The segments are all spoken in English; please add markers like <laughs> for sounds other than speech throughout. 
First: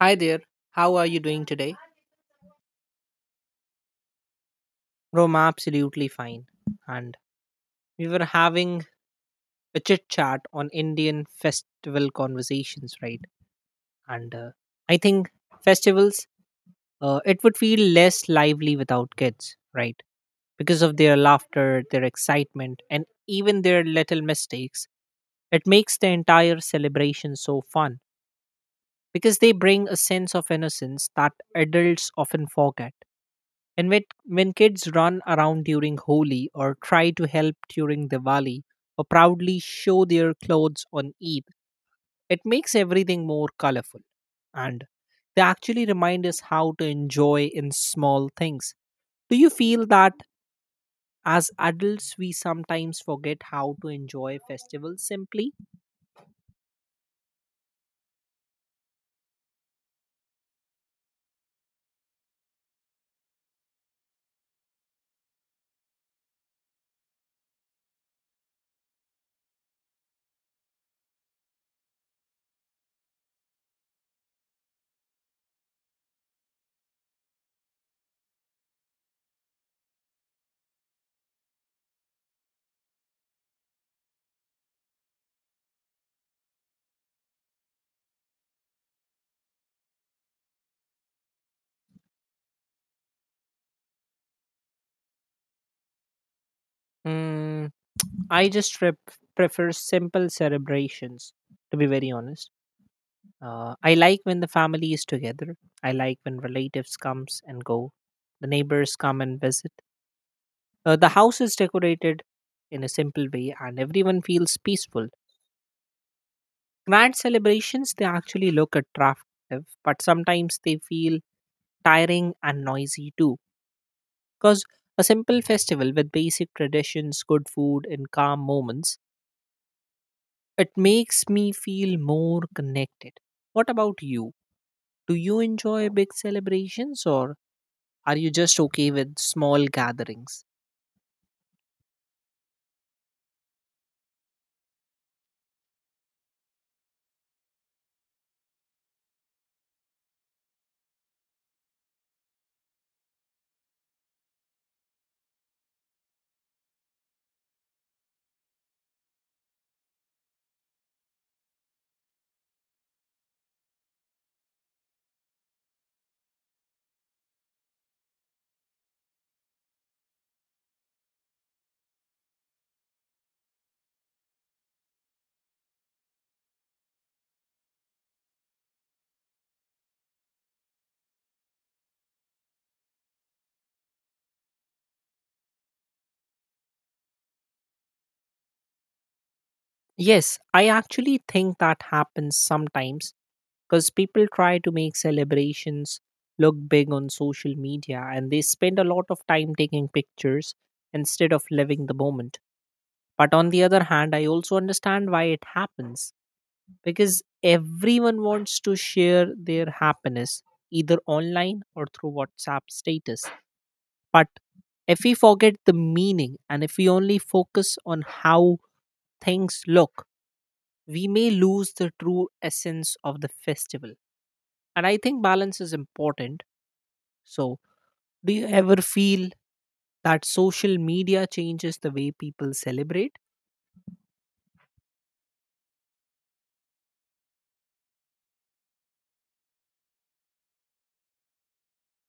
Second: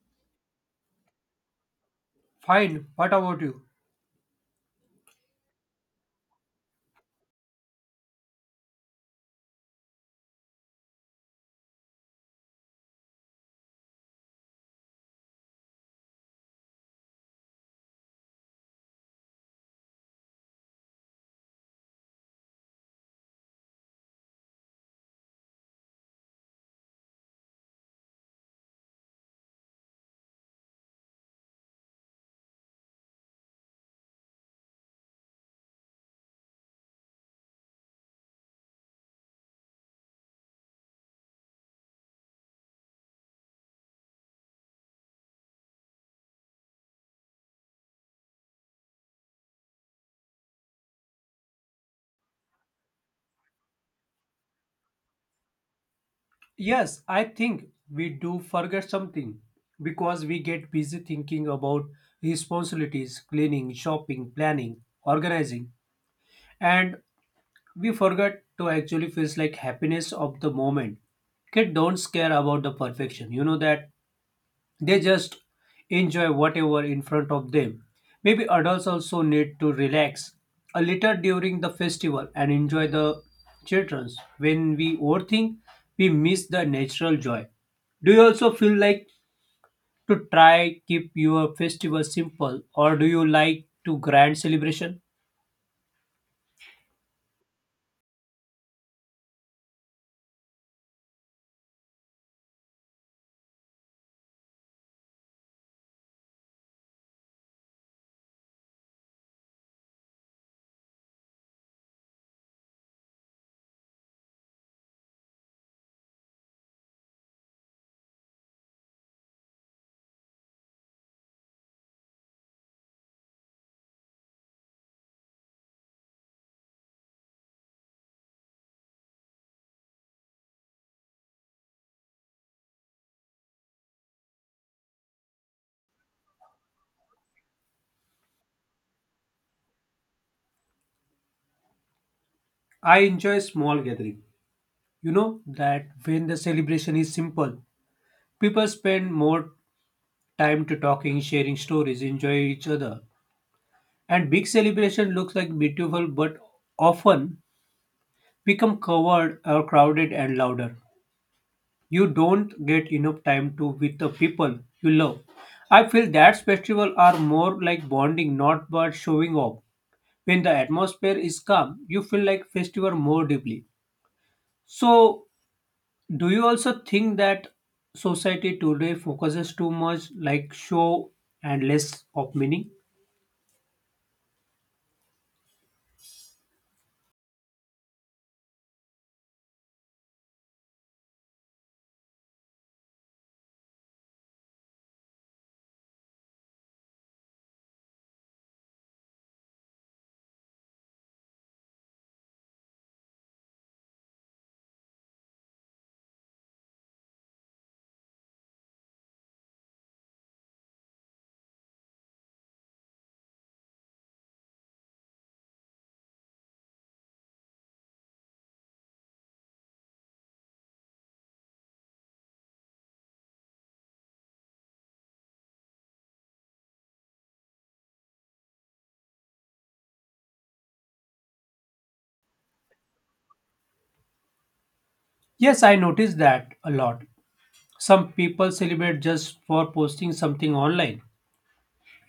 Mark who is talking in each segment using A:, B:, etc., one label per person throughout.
A: Hi there. How are you doing today?
B: Fine. What about you?
A: Bro, I'm absolutely fine. And we were having a chit chat on Indian festival conversations, right? And I think festivals, it would feel less lively without kids, right? Because of their laughter, their excitement, and even their little mistakes. It makes the entire celebration so fun because they bring a sense of innocence that adults often forget. And when kids run around during Holi or try to help during Diwali or proudly show their clothes on Eid, it makes everything more colorful. And they actually remind us how to enjoy in small things. Do you feel that as adults we sometimes forget how to enjoy festivals simply?
B: Yes, I think we do forget something because we get busy thinking about responsibilities, cleaning, shopping, planning, organizing, and we forget to actually feel like happiness of the moment. Kids don't care about the perfection, you know that. They just enjoy whatever in front of them. Maybe adults also need to relax a little during the festival and enjoy the children's. When we overthink, we miss the natural joy. Do you also feel like to try keep your festival simple or do you like to grand celebration?
A: Mm, I just prefer simple celebrations, to be very honest. I like when the family is together. I like when relatives comes and go. The neighbors come and visit. The house is decorated in a simple way and everyone feels peaceful. Grand celebrations, they actually look attractive, but sometimes they feel tiring and noisy too. Because a simple festival with basic traditions, good food, and calm moments, it makes me feel more connected. What about you? Do you enjoy big celebrations, or are you just okay with small gatherings?
B: I enjoy small gathering. You know that when the celebration is simple, people spend more time to talking, sharing stories, enjoy each other. And big celebration looks like beautiful, but often become covered or crowded and louder. You don't get enough time to with the people you love. I feel that festivals are more like bonding, not but showing off. When the atmosphere is calm, you feel like festival more deeply. So, do you also think that society today focuses too much like show and less of meaning?
A: Yes, I actually think that happens sometimes because people try to make celebrations look big on social media and they spend a lot of time taking pictures instead of living the moment. But on the other hand, I also understand why it happens, because everyone wants to share their happiness either online or through WhatsApp status. But if we forget the meaning and if we only focus on how things look, we may lose the true essence of the festival. And I think balance is important. So, do you ever feel that social media changes the way people celebrate?
B: Yes, I noticed that a lot. Some people celebrate just for posting something online,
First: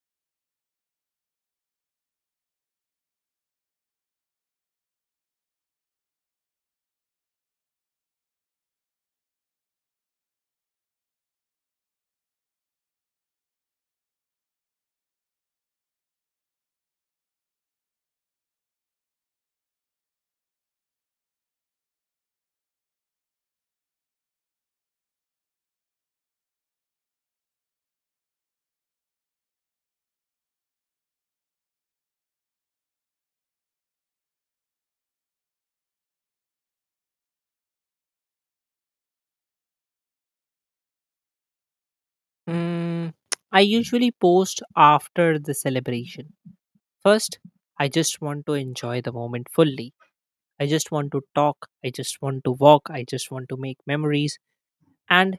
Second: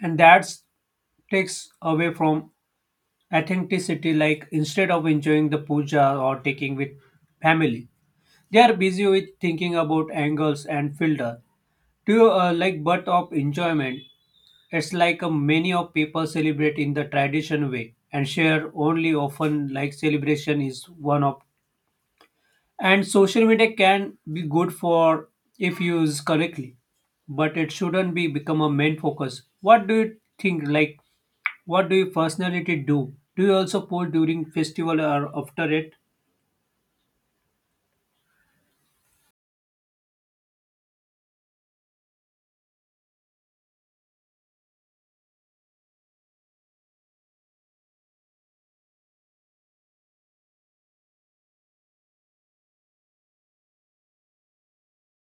B: and that takes away from authenticity. Like instead of enjoying the puja or taking with family, they are busy with thinking about angles and filter. Do you like but of enjoyment? It's like many of people celebrate in the tradition way and share only often like celebration is one of. And social media can be good for if used correctly, but it shouldn't be become a main focus. What do you think? Like, what do you personality do? Do you also post during festival or after it?
A: Mm, I usually post after the celebration. First, I just want to enjoy the moment fully. I just want to talk. I just want to walk. I just want to make memories. And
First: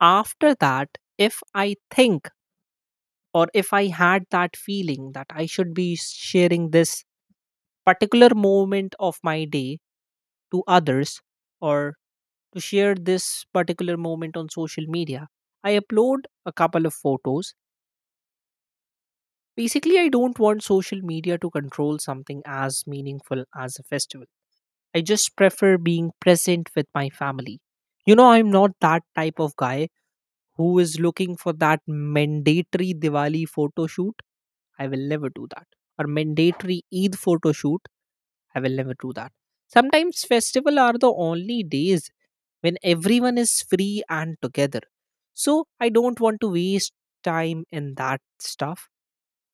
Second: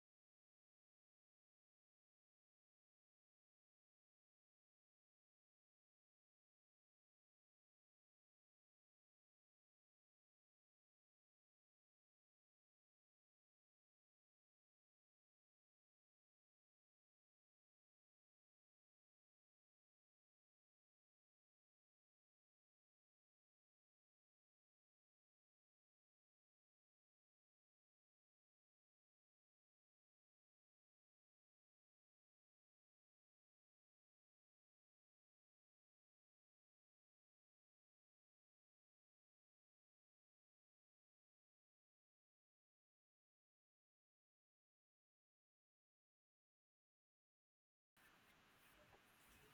A: after that, if I think or if I had that feeling that I should be sharing this particular moment of my day to others or to share this particular moment on social media, I upload a couple of photos. Basically, I don't want social media to control something as meaningful as a festival. I just prefer being present with my family. You know, I'm not that type of guy who is looking for that mandatory Diwali photo shoot. I will never do that. Or mandatory Eid photo shoot, I will never do that. Sometimes festival are the only days when everyone is free and together. So I don't want to waste time in that stuff.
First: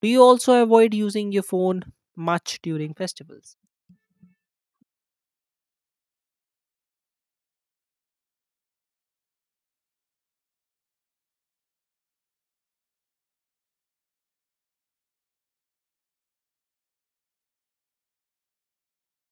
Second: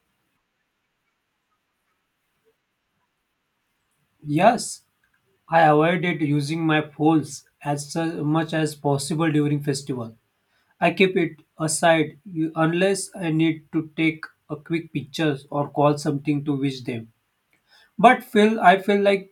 A: Do you also avoid using your phone much during festivals?
B: Yes, I avoided using my phones as much as possible during festival. I keep it aside unless I need to take a quick pictures or call something to wish them. But feel I feel like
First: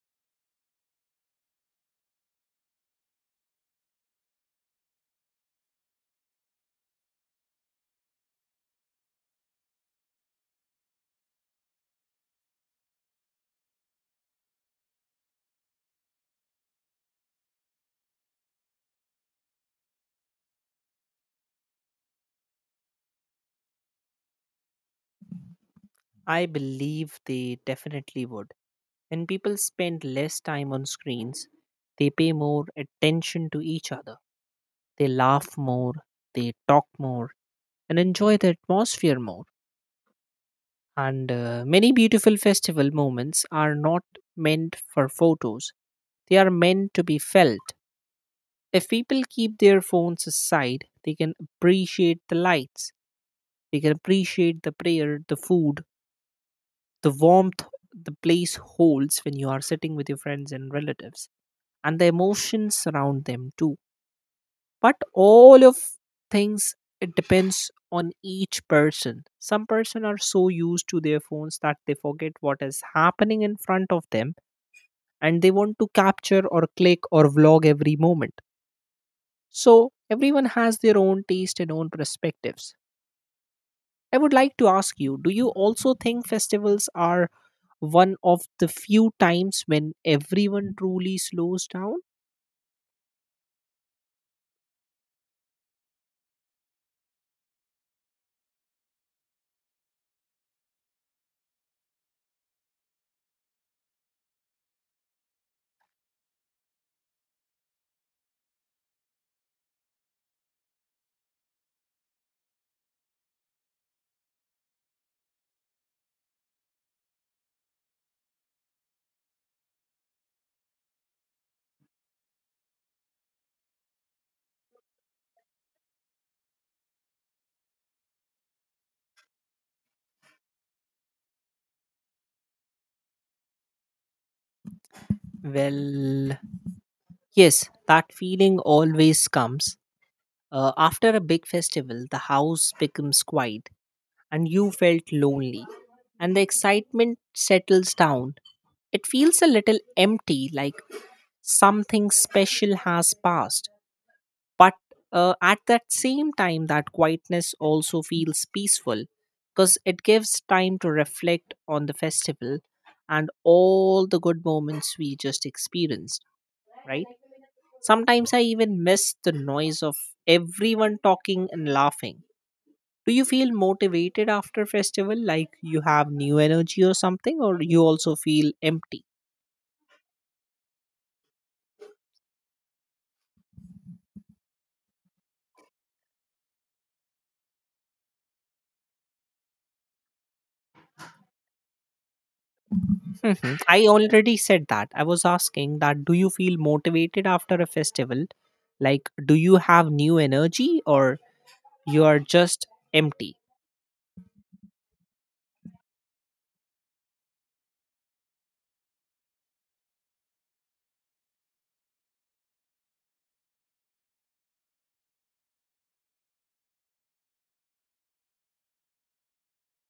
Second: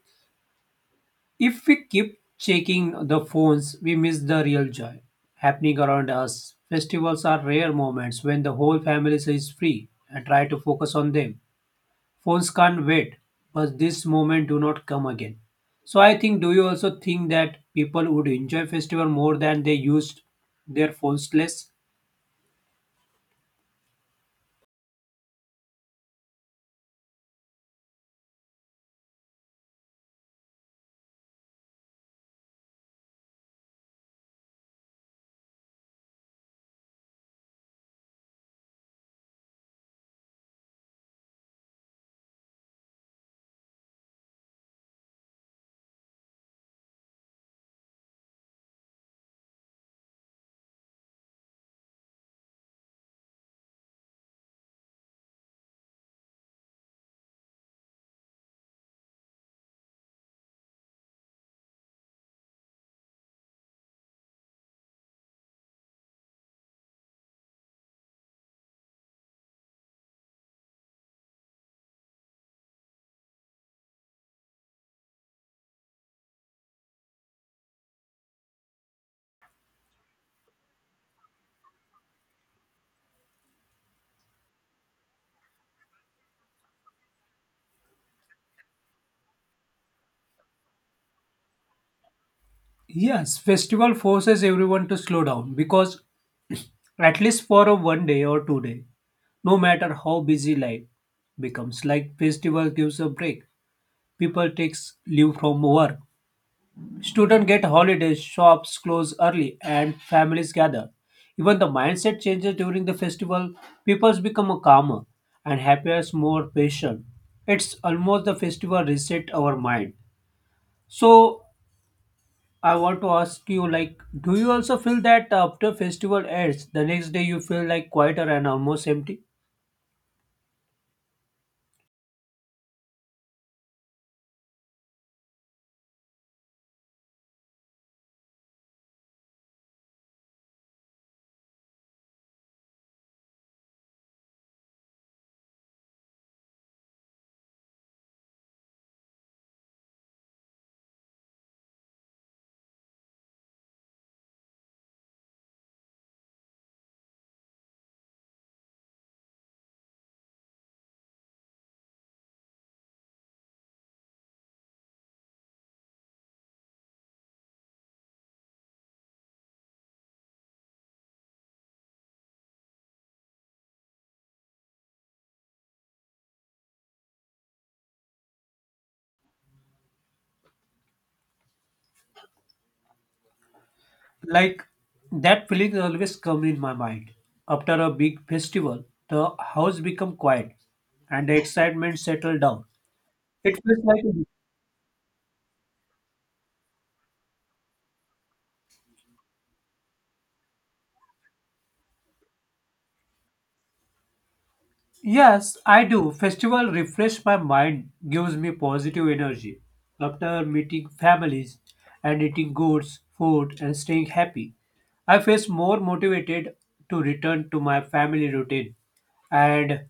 B: if we keep checking the phones, we miss the real joy happening around us. Festivals are rare moments when the whole family is free and try to focus on them. Phones can't wait, but this moment do not come again. So I think do you also think that people would enjoy festival more than they used their phones less?
A: I believe they definitely would. When people spend less time on screens, they pay more attention to each other. They laugh more, they talk more, and enjoy the atmosphere more. And many beautiful festival moments are not meant for photos, they are meant to be felt. If people keep their phones aside, they can appreciate the lights, they can appreciate the prayer, the food, the warmth the place holds when you are sitting with your friends and relatives, and the emotions around them too. But all of things, it depends on each person. Some person are so used to their phones that they forget what is happening in front of them, and they want to capture or click or vlog every moment. So everyone has their own taste and own perspectives. I would like to ask you, do you also think festivals are one of the few times when everyone truly slows down?
B: Yes, festival forces everyone to slow down because <clears throat> at least for a one day or 2 day. No matter how busy life becomes, like festival gives a break, people takes leave from work. Students get holidays, shops close early, and families gather. Even the mindset changes during the festival. People become calmer and happier, more patient. It's almost the festival reset our mind. So I want to ask you, like, do you also feel that after festival ends, the next day you feel like quieter and almost empty?
A: Well, yes, that feeling always comes. After a big festival, the house becomes quiet and you felt lonely, and the excitement settles down. It feels a little empty, like something special has passed. But at that same time, that quietness also feels peaceful because it gives time to reflect on the festival and all the good moments we just experienced, right? Sometimes I even miss the noise of everyone talking and laughing. Do you feel motivated after festival, like you have new energy or something, or you also feel empty?
B: Like that feeling always comes in my mind. After a big festival, the house become quiet and the excitement settle down.
A: Mhm.
B: It feels
A: I
B: like
A: already said that. I was asking that, do you feel motivated after a festival? Like, do you have new energy, or you are just empty?
B: Yes, I do. Festival refresh my mind, gives me positive energy. After meeting families and eating goods, food and staying happy, I feel more motivated to return to my family routine. And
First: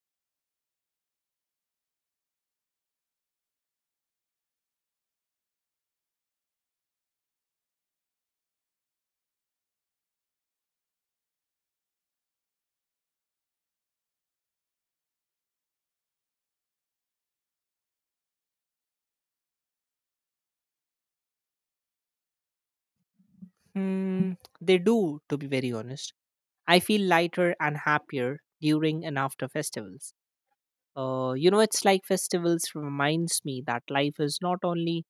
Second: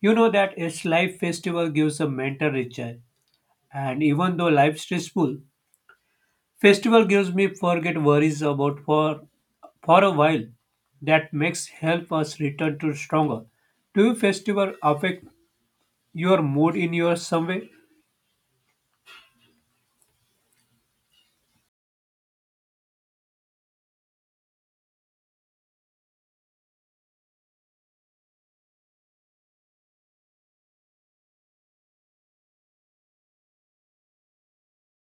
B: you know that each life festival gives a mental recharge. And even though life's stressful, festival gives me forget worries about for a while. That makes help us return to stronger. Do festival affect your mood in your some way?
A: They do, to be very honest. I feel lighter and happier during and after festivals. You know, it's like festivals reminds me that life is not only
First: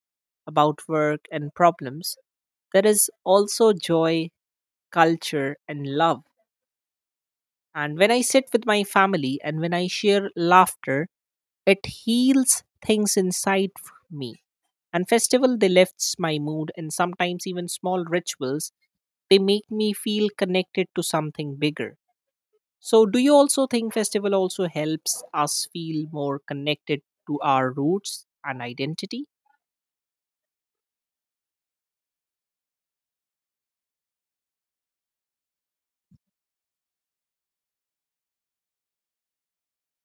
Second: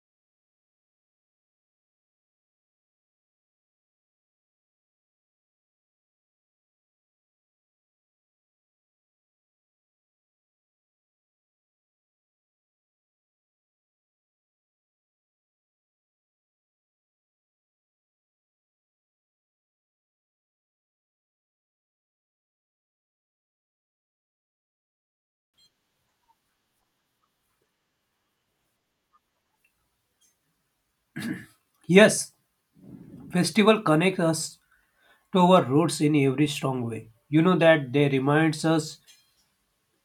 A: about work and problems. There is also joy, culture, and love. And when I sit with my family and when I share laughter, it heals things inside me. And festival they lifts my mood, and sometimes even small rituals they make me feel connected to something bigger. So do you also think festival also helps us feel more connected to our roots and identity?
B: Yes, festival connects us to our roots in every strong way. You know that they reminds us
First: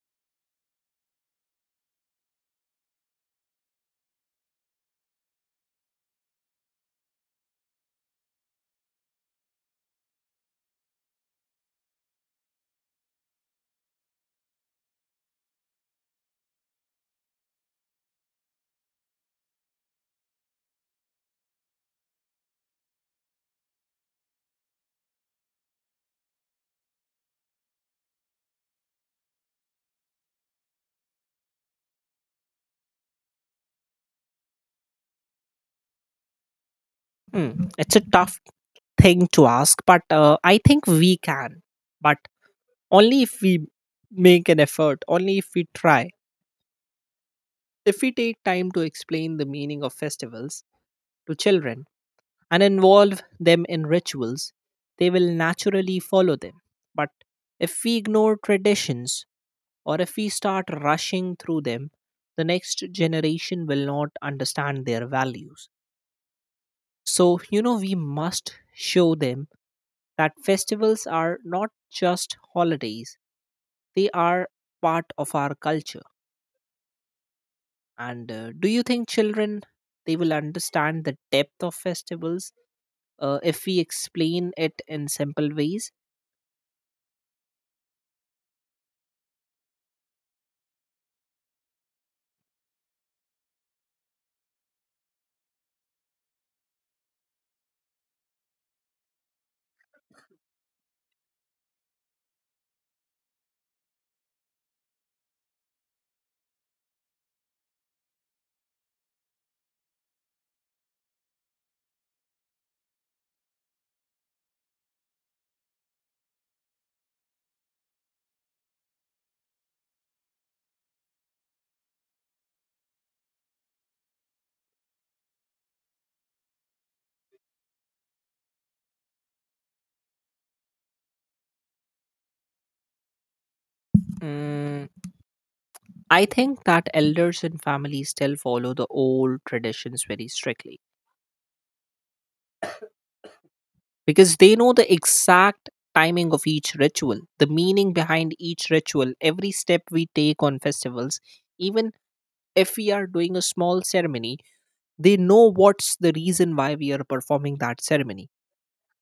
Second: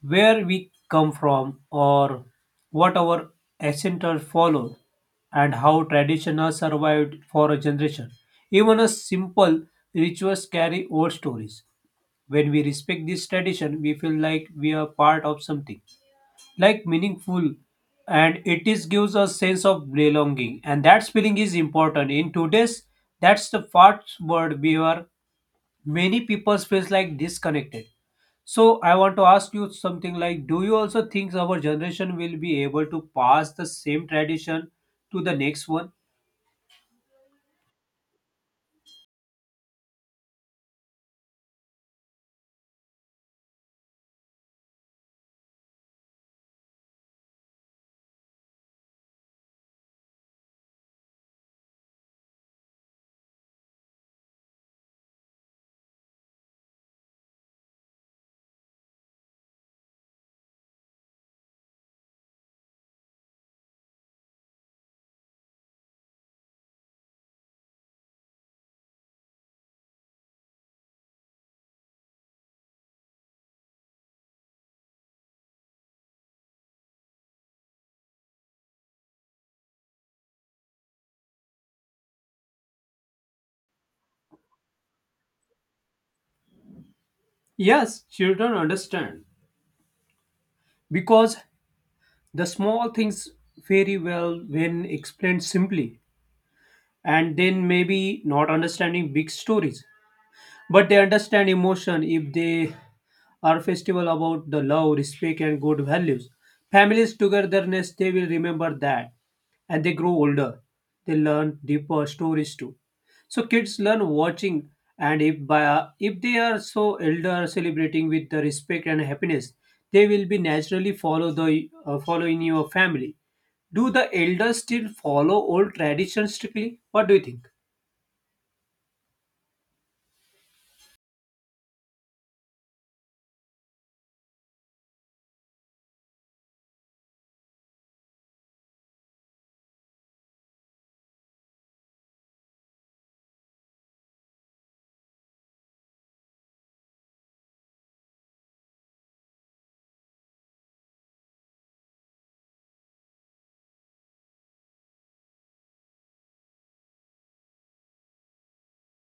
B: where we come from or what our ancestors followed and how tradition has survived for a generation. Even a simple rituals carry old stories. When we respect this tradition, we feel like we are part of something like meaningful, and it is gives us sense of belonging, and that feeling is important in today's, that's the first word we are, many people feels like disconnected. So I want to ask you something like, do you also think our generation will be able to pass the same tradition to the next one?
A: Hmm. It's a tough thing to ask, but I think we can. But only if we make an effort, only if we try. If we take time to explain the meaning of festivals to children and involve them in rituals, they will naturally follow them. But if we ignore traditions or if we start rushing through them, the next generation will not understand their values. So, you know, we must show them that festivals are not just holidays, they are part of our culture. And do you think children they will understand the depth of festivals if we explain it in simple ways?
B: Yes, children understand. Because the small things very well when explained simply, and then maybe not understanding big stories, but they understand emotion if they are festival about the love, respect, and good values. Families togetherness, they will remember that. And they grow older. They learn deeper stories too. So kids learn watching, and if by if they are so elder celebrating with the respect and happiness, they will be naturally follow the follow in your family. Do the elders still follow old traditions strictly? What do you think?
A: Mm, I think that elders and families still follow the old traditions very strictly, because they know the exact timing of each ritual, the meaning behind each ritual, every step we take on festivals. Even if we are doing a small ceremony, they know what's the reason why we are performing that ceremony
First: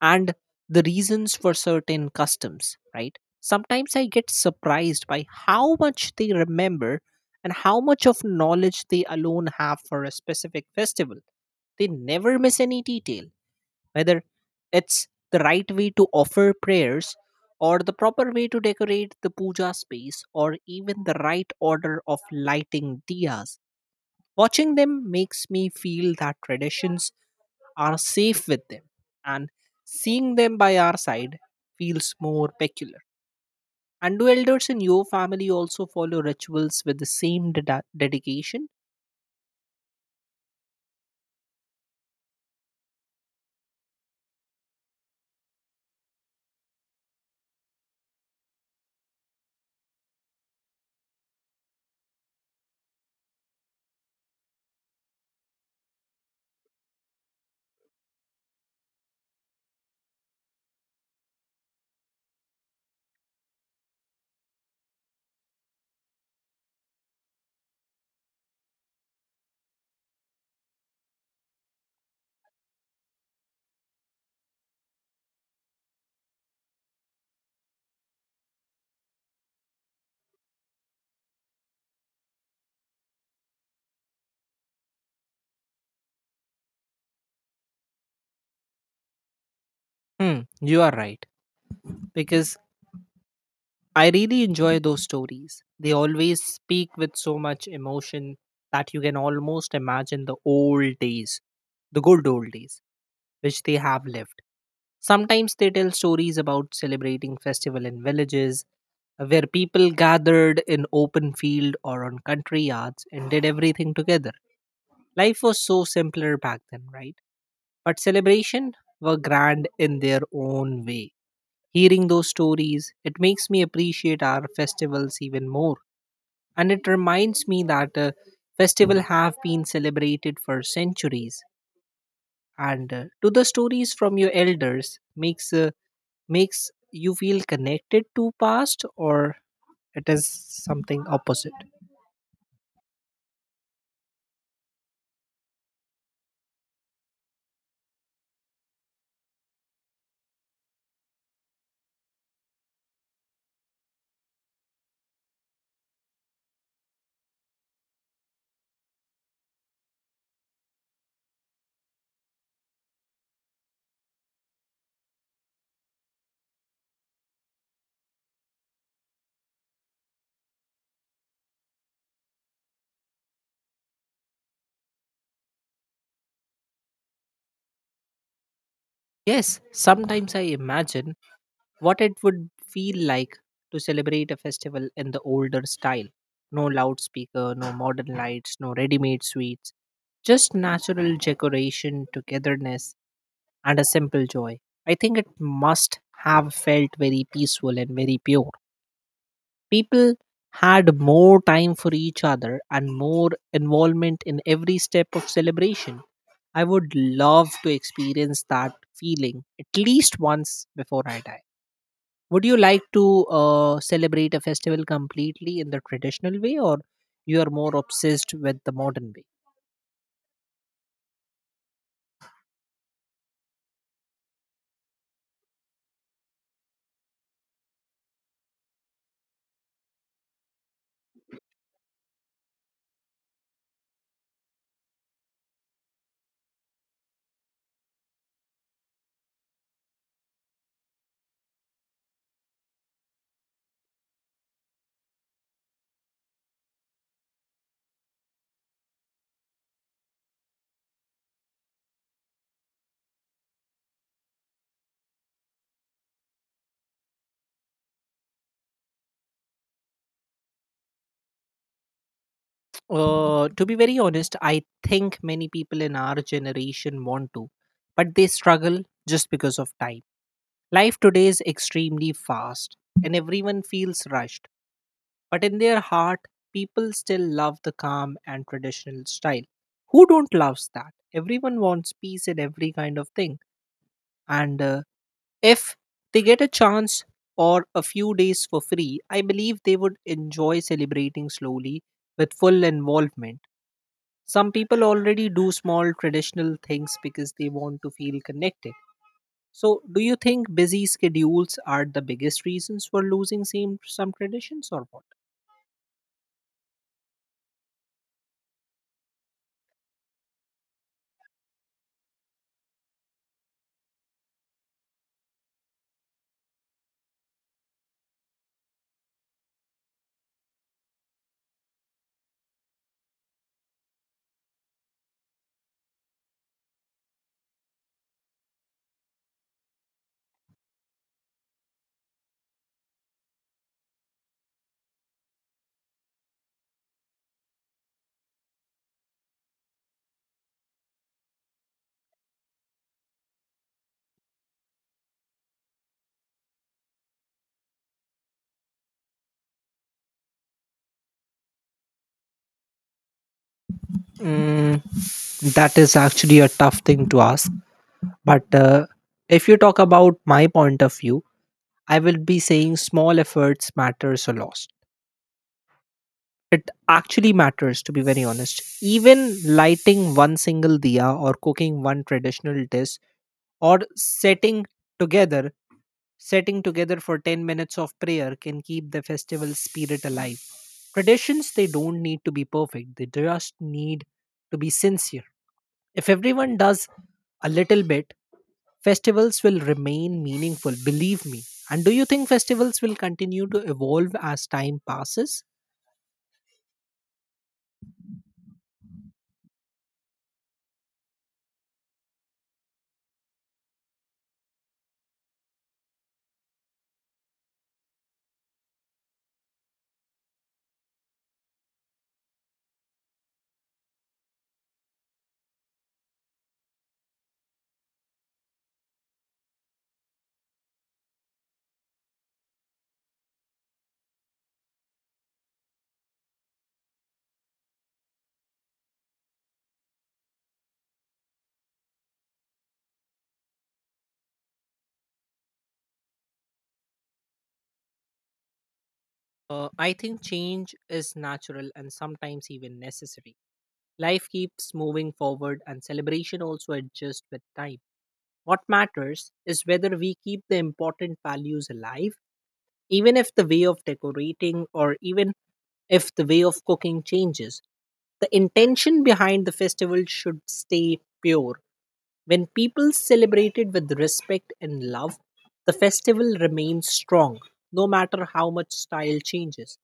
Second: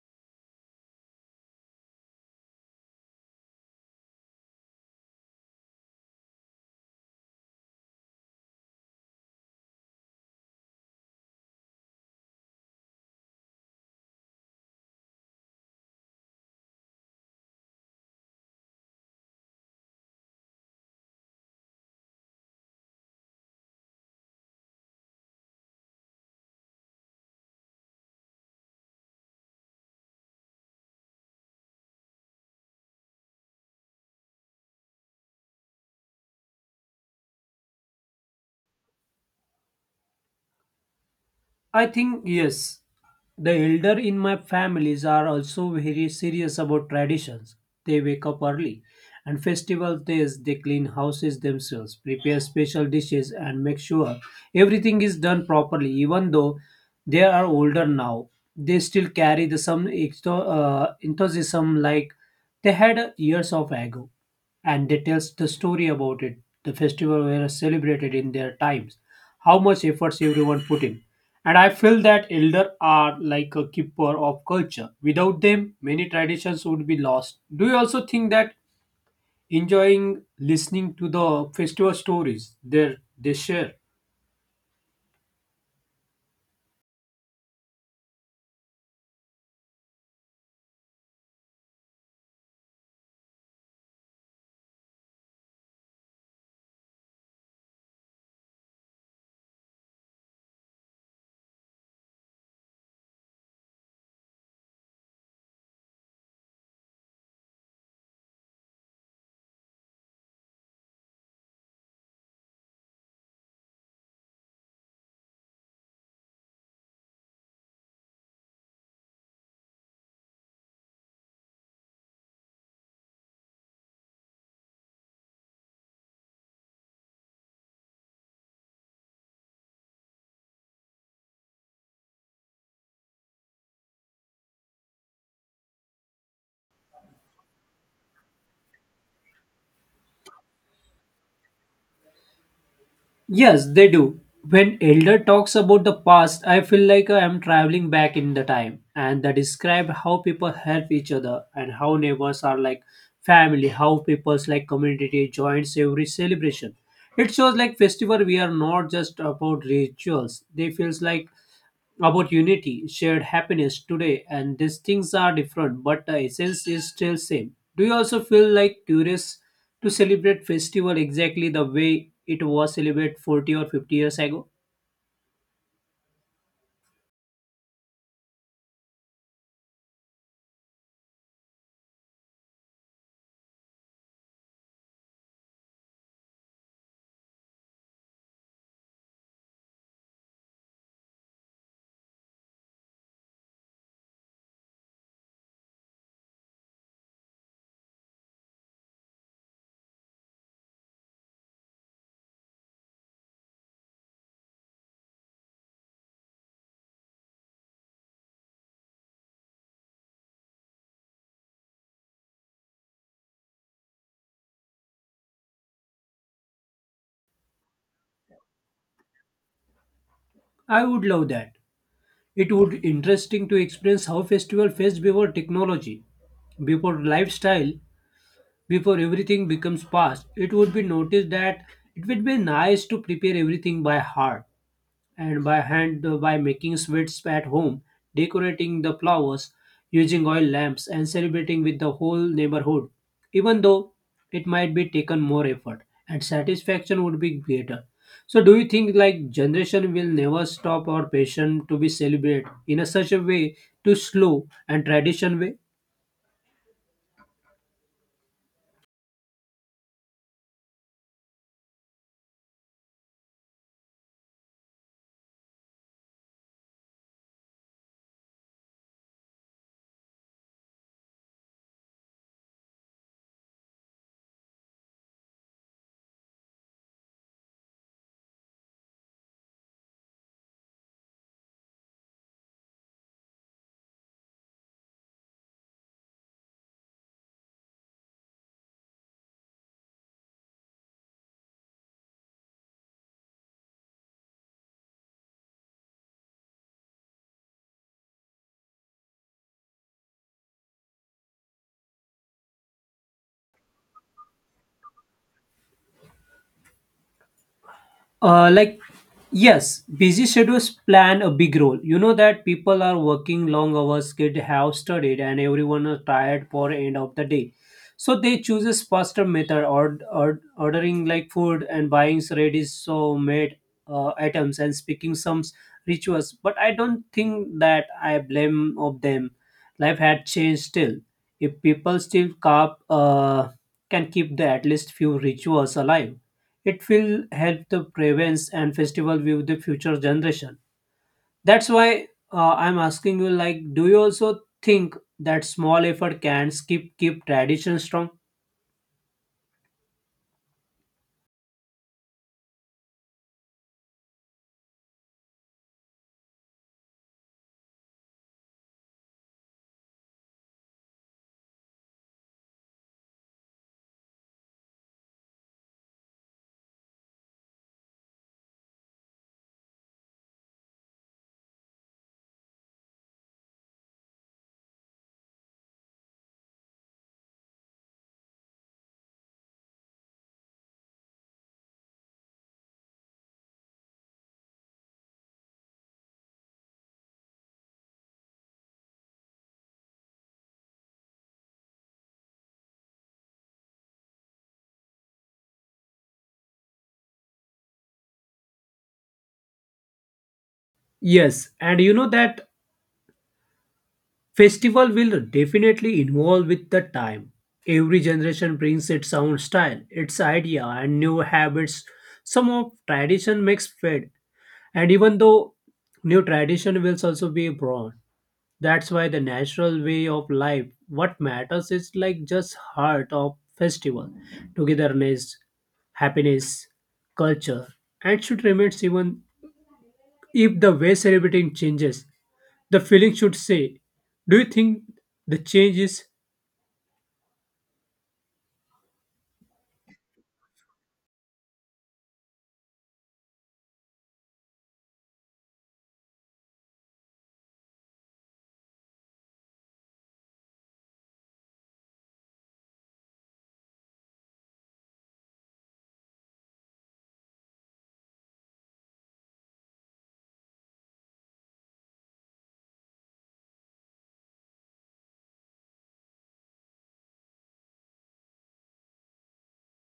A: and the reasons for certain customs, right? Sometimes I get surprised by how much they remember and how much of knowledge they alone have for a specific festival. They never miss any detail, whether it's the right way to offer prayers or the proper way to decorate the puja space or even the right order of lighting diyas. Watching them makes me feel that traditions are safe with them, and seeing them by our side feels more peculiar. And do elders in your family also follow rituals with the same dedication?
B: I think yes. The elder in my families are also very serious about traditions. They wake up early and festival days they clean houses themselves, prepare special dishes and make sure everything is done properly even though they are older now. They still carry the some enthusiasm like they had years of ago, and they tell the story about it. The festival were celebrated in their times, how much efforts everyone put in, and I feel that elder are like a keeper of culture. Without them, many traditions would be lost. Do you also think that enjoying listening to the festival stories they share?
A: You are right. Because I really enjoy those stories. They always speak with so much emotion that you can almost imagine the old days, the good old days, which they have lived. Sometimes they tell stories about celebrating festival in villages, where people gathered in open field or on country yards and did everything together. Life was so simpler back then, right? But celebration were grand in their own way. Hearing those stories, it makes me appreciate our festivals even more. And it reminds me that festivals have been celebrated for centuries. And to the stories from your elders makes you feel connected to past, or it is something opposite.
B: Yes, they do. When Elder talks about the past, I feel like I am traveling back in the time, and they describe how people help each other and how neighbors are like family, how people's like community joins every celebration. It shows like festival we are not just about rituals. They feels like about unity, shared happiness today, and these things are different, but the essence is still same. Do you also feel like curious to celebrate festival exactly the way it was celebrated 40 or 50 years ago?
A: Yes, sometimes I imagine what it would feel like to celebrate a festival in the older style. No loudspeaker, no modern lights, no ready-made sweets. Just natural decoration, togetherness, and a simple joy. I think it must have felt very peaceful and very pure. People had more time for each other and more involvement in every step of celebration. I would love to experience that feeling at least once before I die. Would you like to celebrate a festival completely in the traditional way, or you are more obsessed with the modern way?
B: I would love that. It would interesting to experience how festival faced before technology, before lifestyle, before everything becomes past. It would be noticed that it would be nice to prepare everything by heart and by hand, by making sweets at home, decorating the flowers, using oil lamps, and celebrating with the whole neighborhood, even though it might be taken more effort and satisfaction would be greater. So, do you think like generation will never stop our passion to be celebrated in a such a way to slow and tradition way?
A: To be very honest, I think many people in our generation want to, but they struggle just because of time. Life today is extremely fast and everyone feels rushed, but in their heart, people still love the calm and traditional style. Who don't loves that? Everyone wants peace in every kind of thing. And if they get a chance or a few days for free, I believe they would enjoy celebrating slowly with full involvement. Some people already do small traditional things because they want to feel connected. So, do you think busy schedules are the biggest reasons for losing some traditions or what?
B: Like, yes, busy schedules plan a big role. You know that people are working long hours, kids have studied, and everyone are tired for end of the day. So they chooses faster method or ordering like food and buying ready so made items and speaking some rituals. But I don't think that I blame of them. Life had changed still. If people still can keep the at least few rituals alive, it will help the prevents and festival with the future generation. That's why I'm asking you, like, do you also think that small effort can keep tradition strong?
A: Mm, that is actually a tough thing to ask. But if you talk about my point of view, I will be saying small efforts matters a lot. It actually matters, to be very honest. Even lighting one single diya or cooking one traditional dish or setting together sitting together for 10 minutes of prayer can keep the festival spirit alive. Traditions, they don't need to be perfect, they just need to be sincere. If everyone does a little bit, festivals will remain meaningful, believe me. And do you think festivals will continue to evolve as time passes?
B: Yes, and you know that festival will definitely evolve with the time. Every generation brings its own style, its idea, and new habits. Some of tradition makes fade, and even though new tradition will also be born, that's why the natural way of life, what matters is like just heart of festival, togetherness, happiness, culture, and should remain even if the way celebrating changes. The feeling should say, do you think the change is?
A: I think change is natural and sometimes even necessary. Life keeps moving forward, and celebration also adjusts with time. What matters is whether we keep the important values alive, even if the way of decorating or even if the way of cooking changes. The intention behind the festival should stay pure. When people celebrate it with respect and love, the festival remains strong, no matter how much style changes.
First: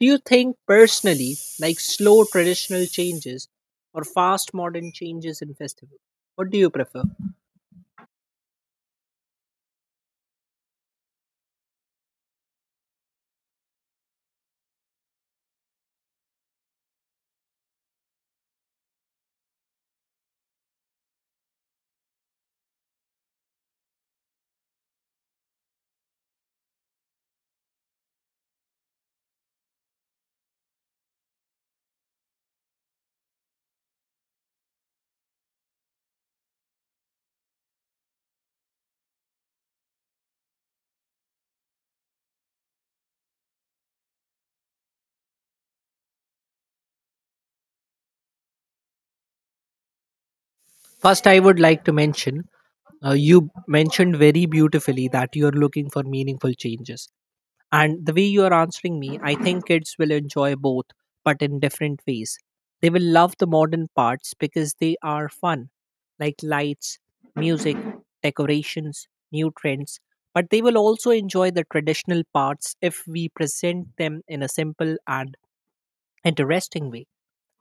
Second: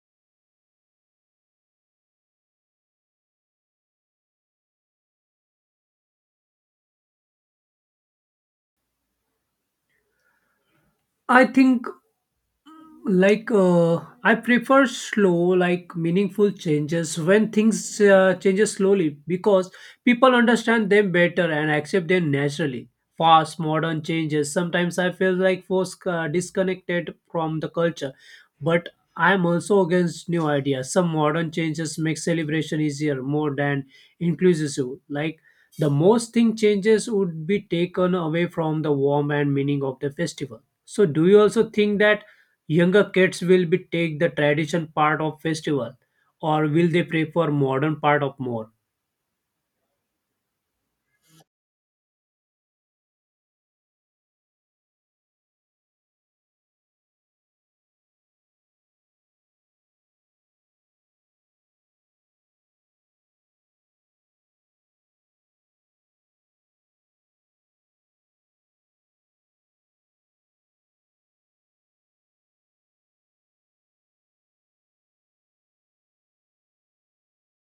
A: Do you think personally, like slow traditional changes or fast modern changes in festival? What do you prefer?
B: I think like I prefer slow like meaningful changes when things changes slowly because people understand them better and accept them naturally. Fast modern changes sometimes I feel like force, disconnected from the culture, but I'm also against new ideas. Some modern changes make celebration easier more than inclusive, like the most thing changes would be taken away from the warmth and meaning of the festival. So do you also think that younger kids will be take the tradition part of festival or will they prefer modern part of more?
A: First, I would like to mention you mentioned very beautifully that you're looking for meaningful changes. And the way you are answering me, I think kids will enjoy both, but in different ways. They will love the modern parts because they are fun, like lights, music, decorations, new trends. But they will also enjoy the traditional parts if we present them in a simple and interesting way.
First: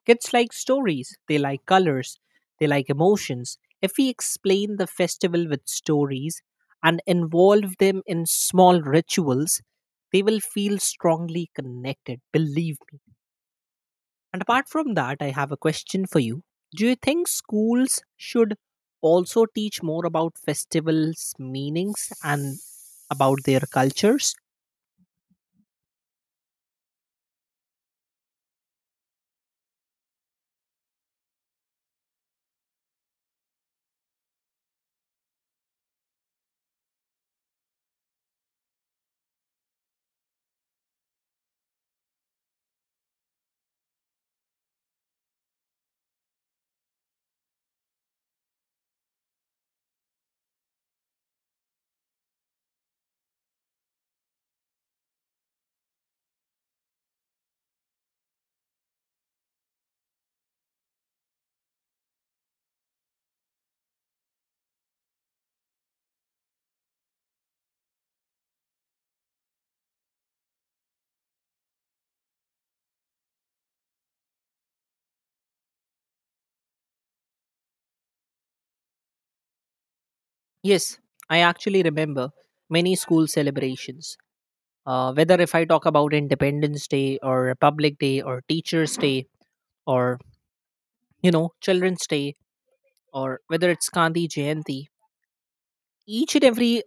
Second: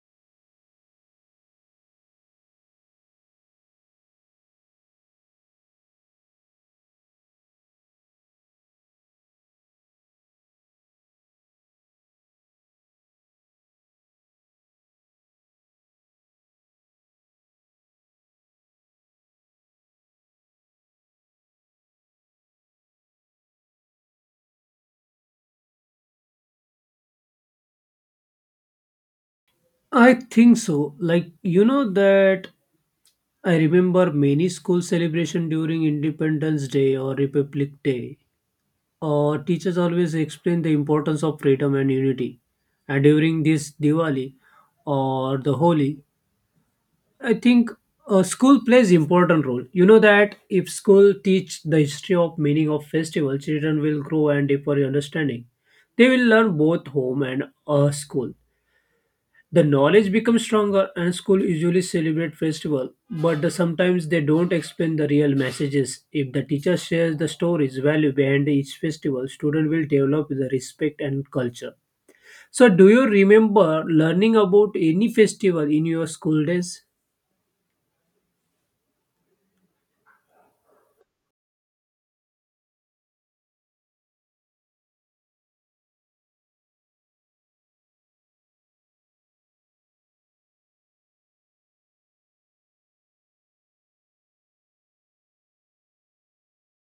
A: Kids like stories, they like colors, they like emotions. If we explain the festival with stories and involve them in small rituals, they will feel strongly connected, believe me. And apart from that, I have a question for you. Do you think schools should also teach more about festivals' meanings and about their cultures?
B: I think so. Like you know that I remember many school celebration during Independence Day or Republic Day. Teachers always explain the importance of freedom and unity. And during this Diwali or the Holi, I think school plays important role. You know that if school teach the history of meaning of festival, children will grow and deeper understanding. They will learn both home and school. The knowledge becomes stronger, and school usually celebrate festival, but the, sometimes they don't explain the real messages. If the teacher shares the stories, value behind each festival, student will develop the respect and culture. So, do you remember learning about any festival in your school days?
A: Yes, I actually remember many school celebrations, whether if I talk about Independence Day or Republic Day or Teachers Day or, you know, Children's Day, or whether it's Gandhi Jayanti. Each and every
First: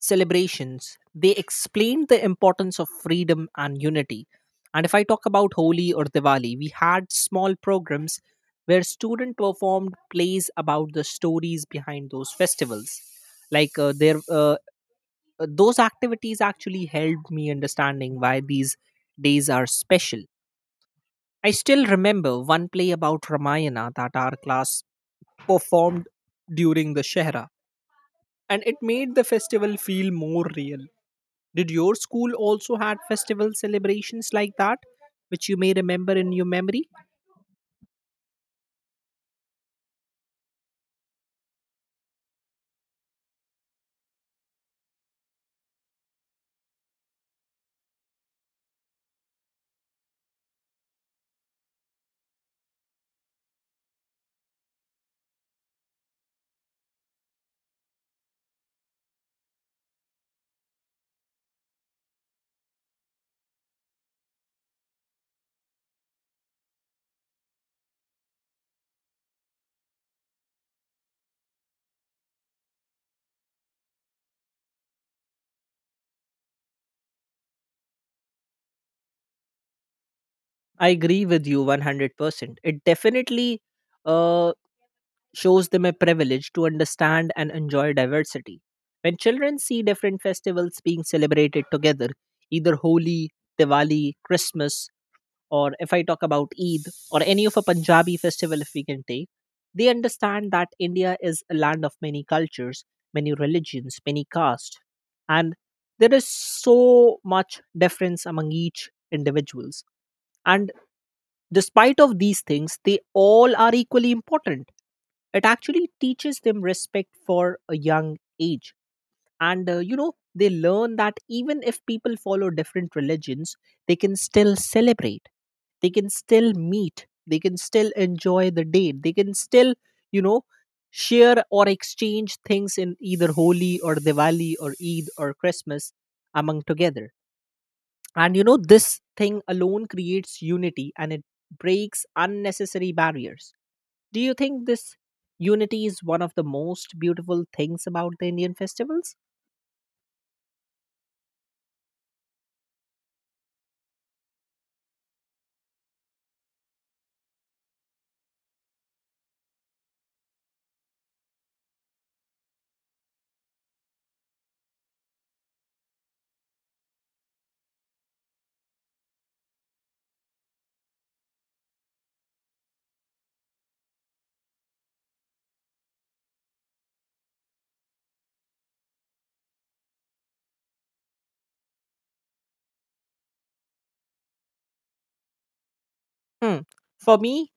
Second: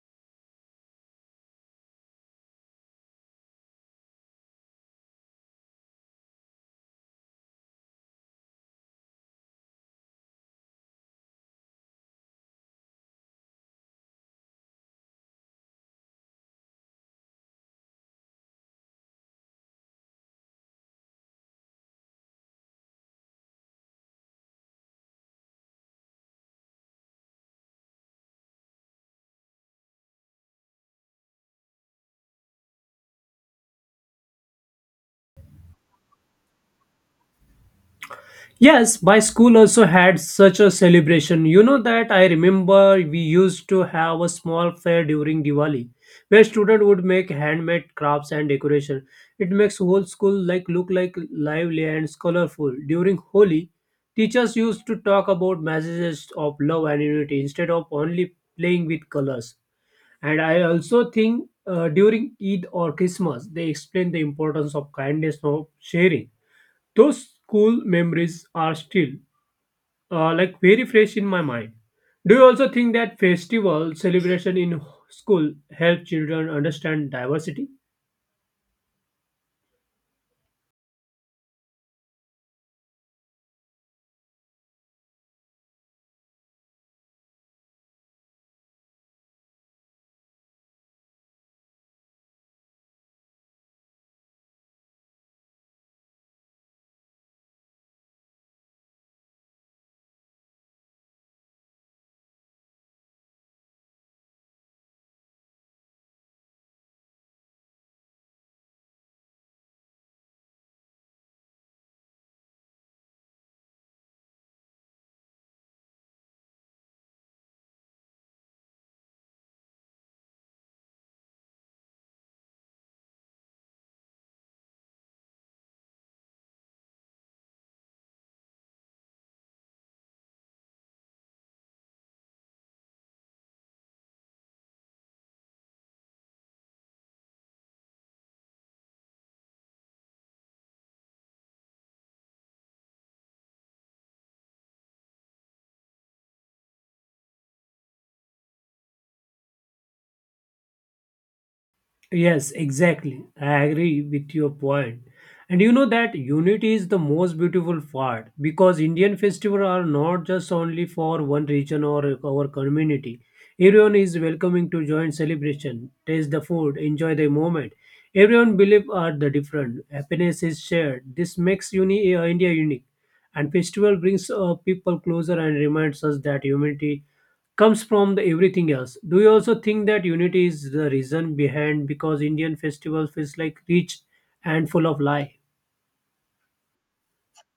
A: celebrations, they explained the importance of freedom and unity. And if I talk about Holi or Diwali, we had small programs where student performed plays about the stories behind those festivals, like there those activities actually helped me understanding why these days are special. I still remember one play about Ramayana that our class performed during the Shehra, and it made the festival feel more real. Did your school also had festival celebrations like that, which you may remember in your memory?
B: Yes, my school also had such a celebration. You know that I remember we used to have a small fair during Diwali where students would make handmade crafts and decoration. It makes whole school like look like lively and colorful. During Holi, teachers used to talk about messages of love and unity instead of only playing with colors. And I also think during Eid or Christmas, they explain the importance of kindness of sharing. Those school memories are still like very fresh in my mind. Do you also think that festival celebration in school help children understand diversity?
A: I agree with you 100%. It definitely uh, shows them a privilege to understand and enjoy diversity. When children see different festivals being celebrated together, either Holi, Diwali, Christmas, or if I talk about Eid or any of a Punjabi festival, if we can take, they understand that India is a land of many cultures, many religions, many castes, and there is so much difference among each individuals. And despite of these things, they all are equally important. It actually teaches them respect for a young age. And you know, they learn that even if people follow different religions, they can still celebrate. They can still meet. They can still enjoy the day. They can still, you know, share or exchange things in either Holi or Diwali or Eid or Christmas among together. And you know, this thing alone creates unity and it breaks unnecessary barriers. Do you think this unity is one of the most beautiful things about the Indian festivals?
B: Yes, exactly. I agree with your point. And you know that unity is the most beautiful part because Indian festivals are not just only for one region or our community. Everyone is welcoming to join celebration, taste the food, enjoy the moment. Everyone believe are the different. Happiness is shared. This makes India unique. And festival brings people closer and reminds us that humanity comes from the everything else. Do you also think that unity is the reason behind because Indian festival feels like rich and full of life?
A: Hmm. For me,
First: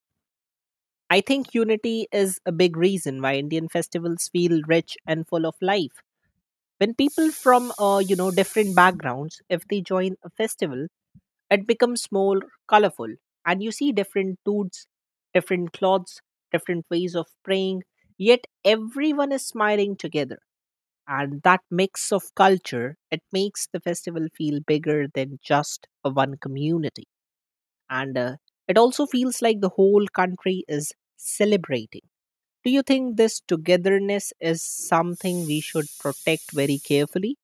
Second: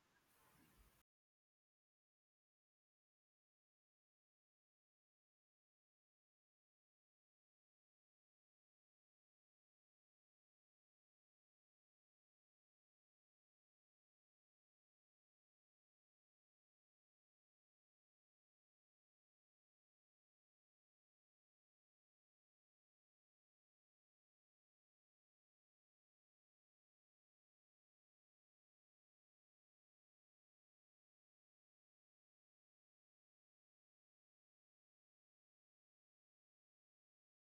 A: I think unity is a big reason why Indian festivals feel rich and full of life. When people from you know, different backgrounds, if they join a festival, it becomes more colorful, and you see different dudes, different clothes, different ways of praying, yet everyone is smiling together. And that mix of culture, it makes the festival feel bigger than just a one community. And it also feels like the whole country is celebrating. Do you think this togetherness is something we should protect very carefully?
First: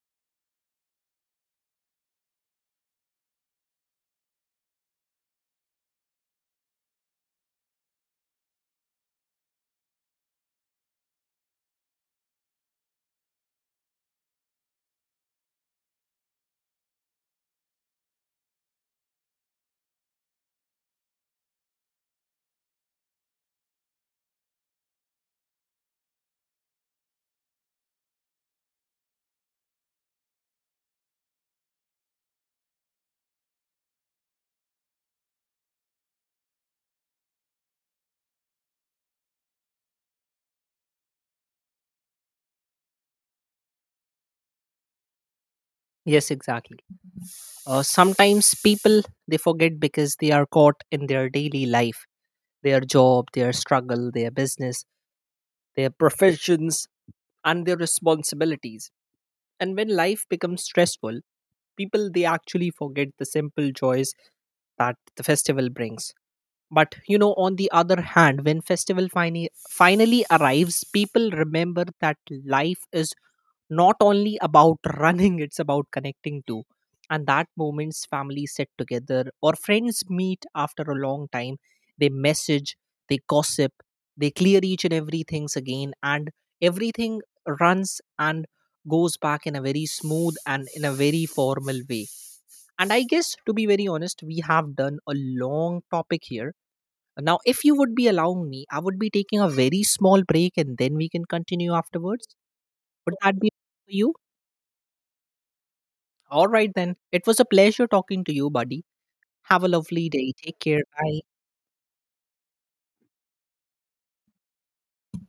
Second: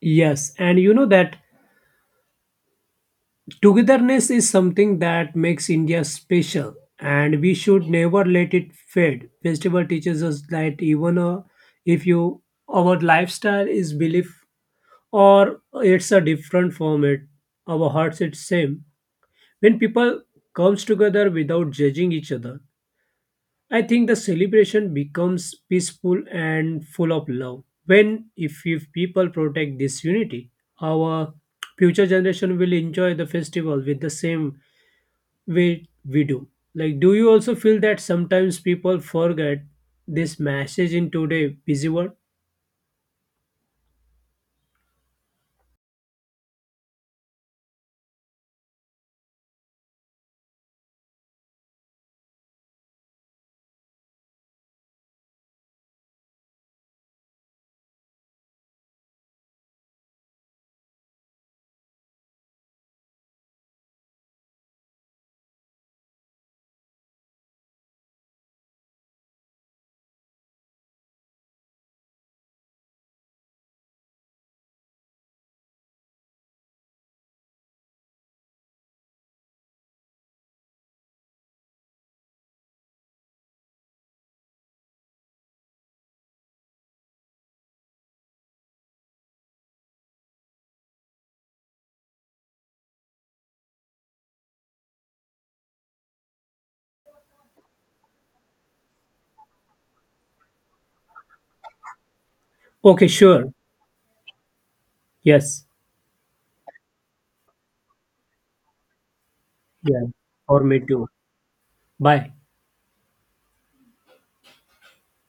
B: Yes, and you know that togetherness is something that makes India special, and we should never let it fade. Festival teaches us that even if you our lifestyle is belief or it's a different form, it our hearts it's same. When people comes together without judging each other, I think the celebration becomes peaceful and full of love. When, if people protect this unity, our future generation will enjoy the festival with the same way we do. Like, do you also feel that sometimes people forget this message in today busy world?
A: Yes, exactly. Sometimes people, they forget because they are caught in their daily life, their job, their struggle, their business, their professions, and their responsibilities. And when life becomes stressful, people, they actually forget the simple joys that the festival brings. But you know, on the other hand, when festival finally arrives, people remember that life is not only about running <laughs> it's about connecting too. And that moments families sit together or friends meet after a long time, they message, they gossip, they clear each and everything's again, and everything runs and goes back in a very smooth and in a very formal way. And I guess, to be very honest, we have done a long topic here. Now if you would be allowing me, I would be taking a very small break and then we can continue afterwards.
B: Okay,
A: Would that be
B: sure.
A: okay for you?
B: Yes.
A: All right, then. It was a pleasure talking to you, buddy. Have a
B: Yeah.
A: lovely day. Take
B: For me
A: care.
B: too.
A: Bye.
B: Bye.